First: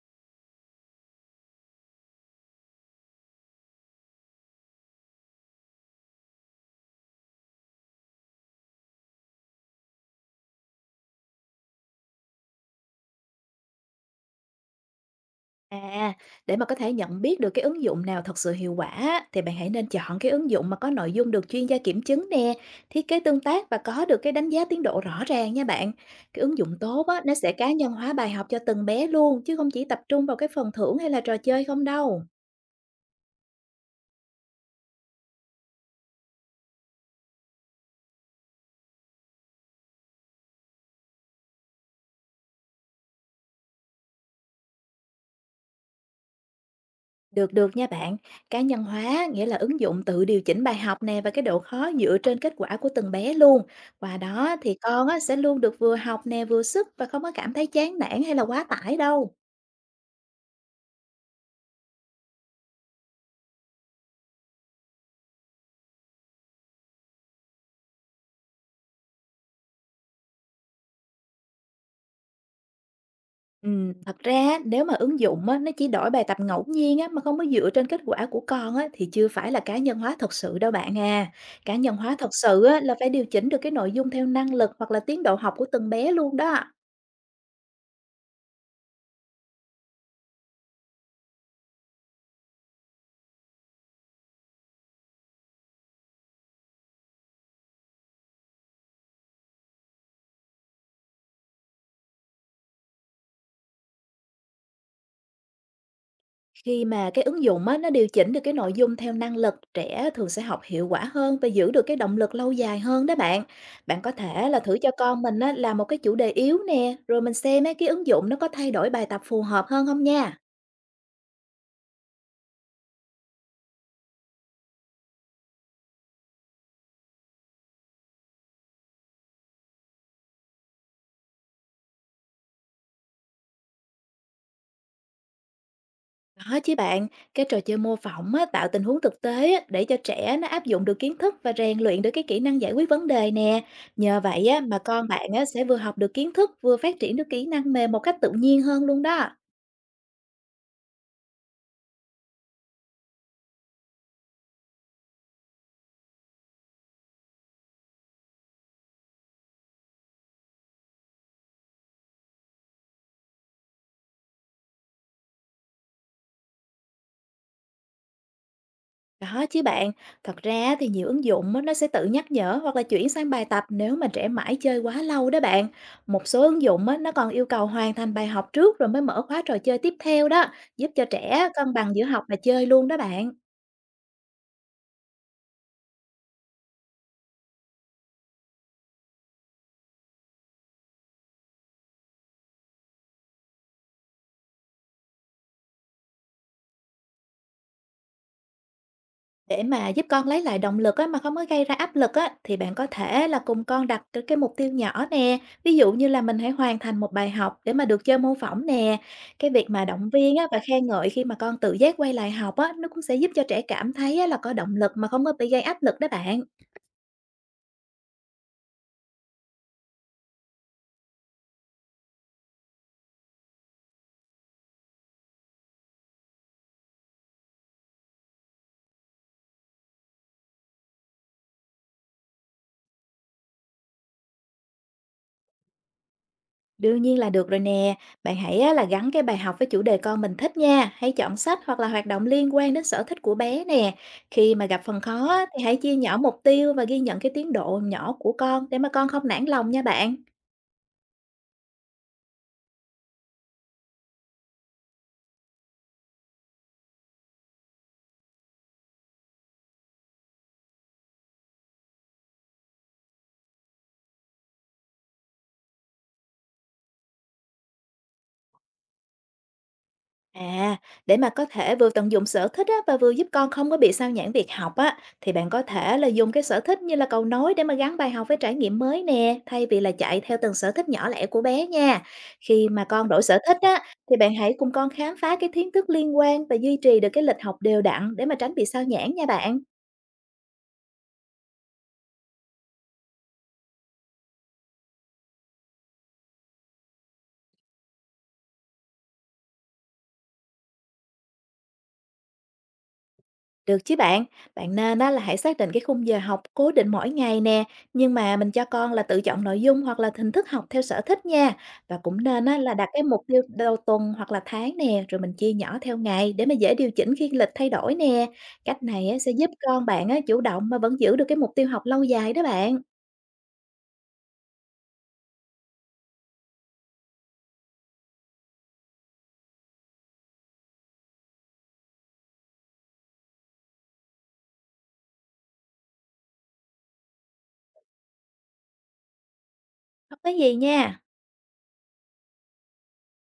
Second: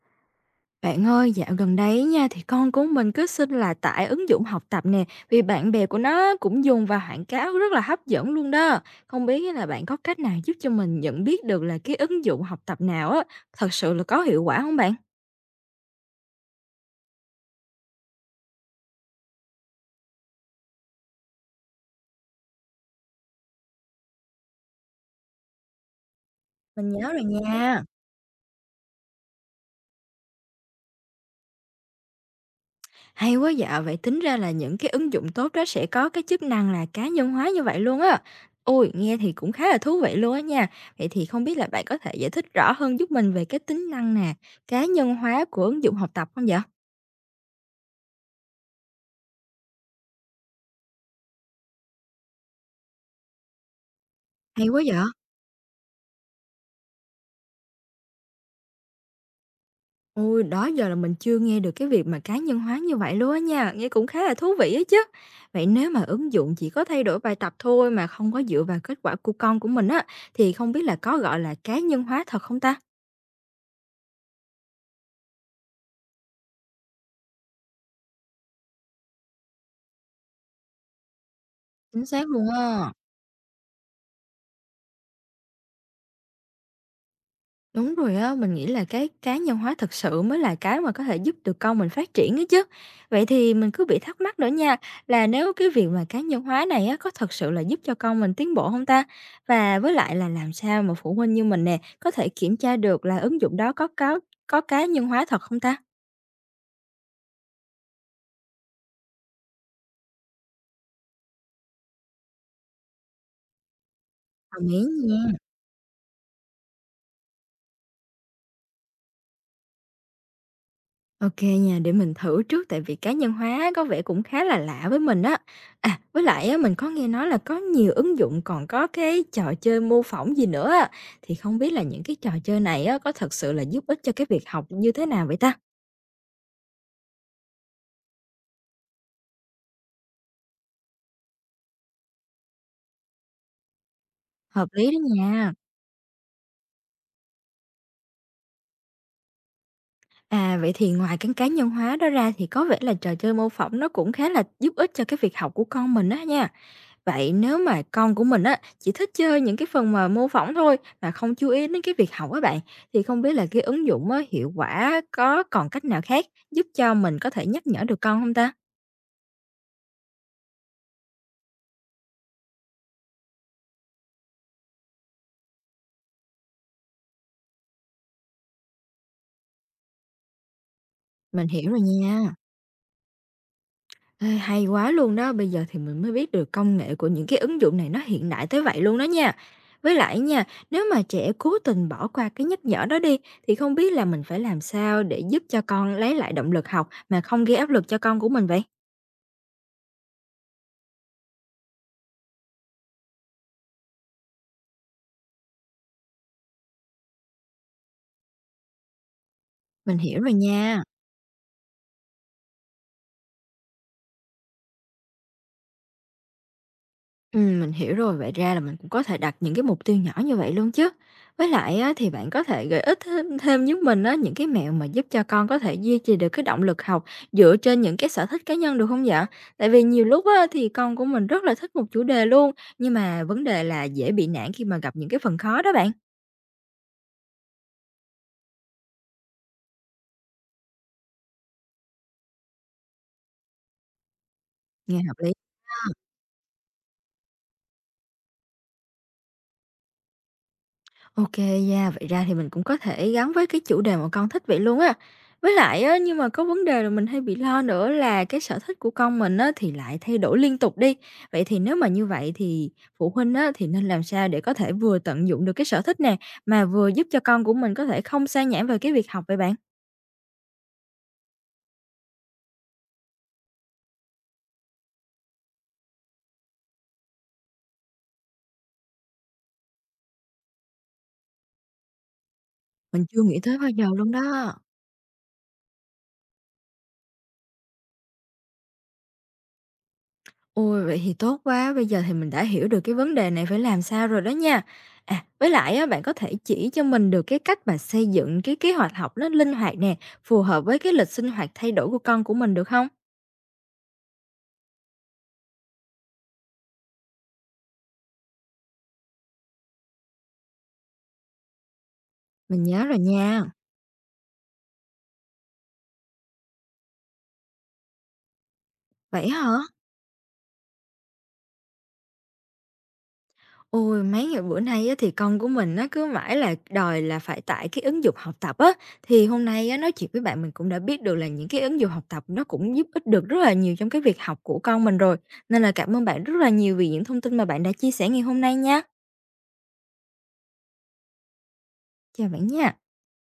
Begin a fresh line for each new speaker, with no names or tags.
Bạn ơi, dạo gần đây nha thì con của mình cứ xin là tải ứng dụng học tập nè, vì bạn bè của nó cũng dùng và quảng cáo rất là hấp dẫn luôn đó. Không biết là bạn có cách nào giúp cho mình nhận biết được là cái ứng dụng học tập nào á thật sự là có hiệu quả không bạn?
À, để mà có thể nhận biết được cái ứng dụng nào thật sự hiệu quả á, thì bạn hãy nên chọn cái ứng dụng mà có nội dung được chuyên gia kiểm chứng nè, thiết kế tương tác và có được cái đánh giá tiến độ rõ ràng nha bạn. Cái ứng dụng
Mình
tốt
nhớ
á,
rồi
nó sẽ cá
nha.
nhân hóa bài học cho từng bé luôn, chứ không chỉ tập trung vào cái phần thưởng hay là trò chơi không đâu.
Hay quá dạ, vậy tính ra là những cái ứng dụng tốt đó sẽ có cái chức năng là cá nhân hóa như vậy luôn á. Ôi, nghe thì cũng khá là thú vị luôn á nha. Vậy thì không biết là bạn có thể giải thích rõ hơn giúp mình về cái tính năng nè, cá nhân hóa của ứng dụng học tập không dạ?
Được được nha bạn, cá nhân hóa nghĩa là ứng dụng tự điều chỉnh bài học nè và cái độ khó dựa trên kết quả của từng bé luôn. Qua đó
Hay
thì
quá vậy!
con á, sẽ luôn được vừa học nè vừa sức và không có cảm thấy chán nản hay là quá tải đâu.
Ôi, đó giờ là mình chưa nghe được cái việc mà cá nhân hóa như vậy luôn á nha, nghe cũng khá là thú vị á chứ. Vậy nếu mà ứng dụng chỉ có thay đổi bài tập thôi mà không có dựa vào kết quả của con của mình á, thì không biết là có gọi là cá nhân hóa thật không ta?
Thật ra á, nếu mà ứng dụng á, nó chỉ đổi bài tập ngẫu nhiên á, mà không có dựa trên kết quả của con á, thì chưa phải là cá nhân hóa thật sự đâu bạn à. Cá nhân
Chính
hóa thật
xác luôn
sự á,
á.
là phải điều chỉnh được cái nội dung theo năng lực hoặc là tiến độ học của từng bé luôn đó.
Đúng rồi á, mình nghĩ là cái cá nhân hóa thực sự mới là cái mà có thể giúp được con mình phát triển ấy chứ. Vậy thì mình cứ bị thắc mắc nữa nha, là nếu cái việc mà cá nhân hóa này á, có thật sự là giúp cho con mình tiến bộ không ta? Và với lại là làm sao mà phụ huynh như mình nè, có thể kiểm tra được là ứng dụng đó có cá nhân hóa thật không ta?
Khi mà cái ứng dụng á, nó điều chỉnh được cái nội dung theo năng lực, trẻ thường sẽ học hiệu quả hơn và giữ được cái động lực lâu dài hơn đó bạn. Bạn có thể là
Đồng
thử
ý
cho con
nha.
mình á, làm một cái chủ đề yếu nè, rồi mình xem á, cái ứng dụng nó có thay đổi bài tập phù hợp hơn không nha.
OK nha, để mình thử trước tại vì cá nhân hóa có vẻ cũng khá là lạ với mình á. À, với lại á, mình có nghe nói là có nhiều ứng dụng còn có cái trò chơi mô phỏng gì nữa á, thì không biết là những cái trò chơi này á, có thật sự là giúp ích cho cái việc học như thế nào vậy ta?
Đó chứ bạn, cái trò chơi mô phỏng á, tạo tình huống thực tế á, để cho trẻ nó áp dụng được kiến thức và rèn luyện được cái kỹ năng giải quyết vấn đề nè. Nhờ vậy á,
Hợp
mà
lý đó
con bạn á,
nha.
sẽ vừa học được kiến thức vừa phát triển được kỹ năng mềm một cách tự nhiên hơn luôn đó.
À, vậy thì ngoài cái cá nhân hóa đó ra thì có vẻ là trò chơi mô phỏng nó cũng khá là giúp ích cho cái việc học của con mình đó nha. Vậy nếu mà con của mình á, chỉ thích chơi những cái phần mà mô phỏng thôi mà không chú ý đến cái việc học á bạn, thì không biết là cái ứng dụng á, hiệu quả có còn cách nào khác giúp cho mình có thể nhắc nhở được con không ta?
Đó chứ bạn, thật ra thì nhiều ứng dụng á, nó sẽ tự nhắc nhở hoặc là chuyển sang bài tập nếu mà trẻ mãi chơi quá lâu đó bạn. Một số ứng dụng á, nó còn yêu cầu hoàn thành bài học trước rồi mới mở khóa trò chơi tiếp theo đó, giúp cho
Mình
trẻ
hiểu
cân
rồi
bằng giữa học
nha.
và chơi luôn đó bạn.
Ê, hay quá luôn đó, bây giờ thì mình mới biết được công nghệ của những cái ứng dụng này nó hiện đại tới vậy luôn đó nha. Với lại nha, nếu mà trẻ cố tình bỏ qua cái nhắc nhở đó đi, thì không biết là mình phải làm sao để giúp cho con lấy lại động lực học mà không gây áp lực cho con của mình vậy?
Để mà giúp con lấy lại động lực á, mà không có gây ra áp lực á, thì bạn có thể là cùng con đặt cái mục tiêu nhỏ nè. Ví dụ như là mình hãy hoàn thành một bài học để mà được chơi mô phỏng nè. Cái việc mà
Mình
động
hiểu rồi
viên á, và
nha.
khen ngợi khi mà con tự giác quay lại học á, nó cũng sẽ giúp cho trẻ cảm thấy á, là có động lực mà không có bị gây áp lực đó bạn.
Mình hiểu rồi, vậy ra là mình cũng có thể đặt những cái mục tiêu nhỏ như vậy luôn chứ. Với lại á, thì bạn có thể gợi ích thêm thêm giúp mình á, những cái mẹo mà giúp cho con có thể duy trì được cái động lực học dựa trên những cái sở thích cá nhân được không dạ? Tại vì nhiều lúc á, thì con của mình rất là thích một chủ đề luôn, nhưng mà vấn đề là dễ bị nản khi mà gặp những cái phần khó đó bạn.
Đương nhiên là được rồi nè, bạn hãy á, là gắn cái bài học với chủ đề con mình thích nha, hãy chọn sách hoặc là hoạt động liên quan đến sở thích của bé nè. Khi mà gặp
Nghe
phần
hợp
khó
lý.
á, thì hãy chia nhỏ mục tiêu và ghi nhận cái tiến độ nhỏ của con để mà con không nản lòng nha bạn.
OK nha, vậy ra thì mình cũng có thể gắn với cái chủ đề mà con thích vậy luôn á. Với lại á, nhưng mà có vấn đề là mình hay bị lo nữa là cái sở thích của con mình á, thì lại thay đổi liên tục đi. Vậy thì nếu mà như vậy thì phụ huynh á, thì nên làm sao để có thể vừa tận dụng được cái sở thích nè, mà vừa giúp cho con của mình có thể không sa nhãng về cái việc học vậy bạn?
À, để mà có thể vừa tận dụng sở thích á, và vừa giúp con không có bị sao nhãng việc học á, thì bạn có thể là dùng cái sở thích như là cầu nối để mà gắn bài học với trải nghiệm mới nè, thay vì là chạy theo từng sở thích nhỏ lẻ của bé nha. Khi mà
Mình
con đổi
chưa
sở
nghĩ
thích
tới bao
á,
giờ luôn
thì bạn hãy
đó.
cùng con khám phá cái kiến thức liên quan và duy trì được cái lịch học đều đặn để mà tránh bị sao nhãng nha bạn.
Ôi, vậy thì tốt quá, bây giờ thì mình đã hiểu được cái vấn đề này phải làm sao rồi đó nha. À, với lại á, bạn có thể chỉ cho mình được cái cách mà xây dựng cái kế hoạch học nó linh hoạt nè, phù hợp với cái lịch sinh hoạt thay đổi của con của mình được không?
Được chứ bạn, bạn nên đó là hãy xác định cái khung giờ học cố định mỗi ngày nè, nhưng mà mình cho con là tự chọn nội dung hoặc là hình thức học theo sở thích nha. Và cũng nên á,
Mình
là
nhớ
đặt
rồi
cái mục tiêu
nha.
đầu tuần hoặc là tháng nè, rồi mình chia nhỏ theo ngày để mà dễ điều chỉnh khi lịch thay đổi nè. Cách này á,
Vậy
sẽ giúp
hả?
con bạn á, chủ động mà vẫn giữ được cái mục tiêu học lâu dài đó bạn.
Ôi, mấy ngày bữa nay á, thì con của mình nó cứ mãi là đòi là phải tải cái ứng dụng học tập á. Thì hôm nay á, nói chuyện với bạn mình cũng đã biết được là những cái ứng dụng học tập nó cũng giúp ích được rất là nhiều trong cái việc học của con mình rồi. Nên là cảm ơn bạn rất là nhiều vì những thông tin mà bạn đã chia sẻ ngày hôm nay nha.
Không có gì nha.
Chào bạn nha.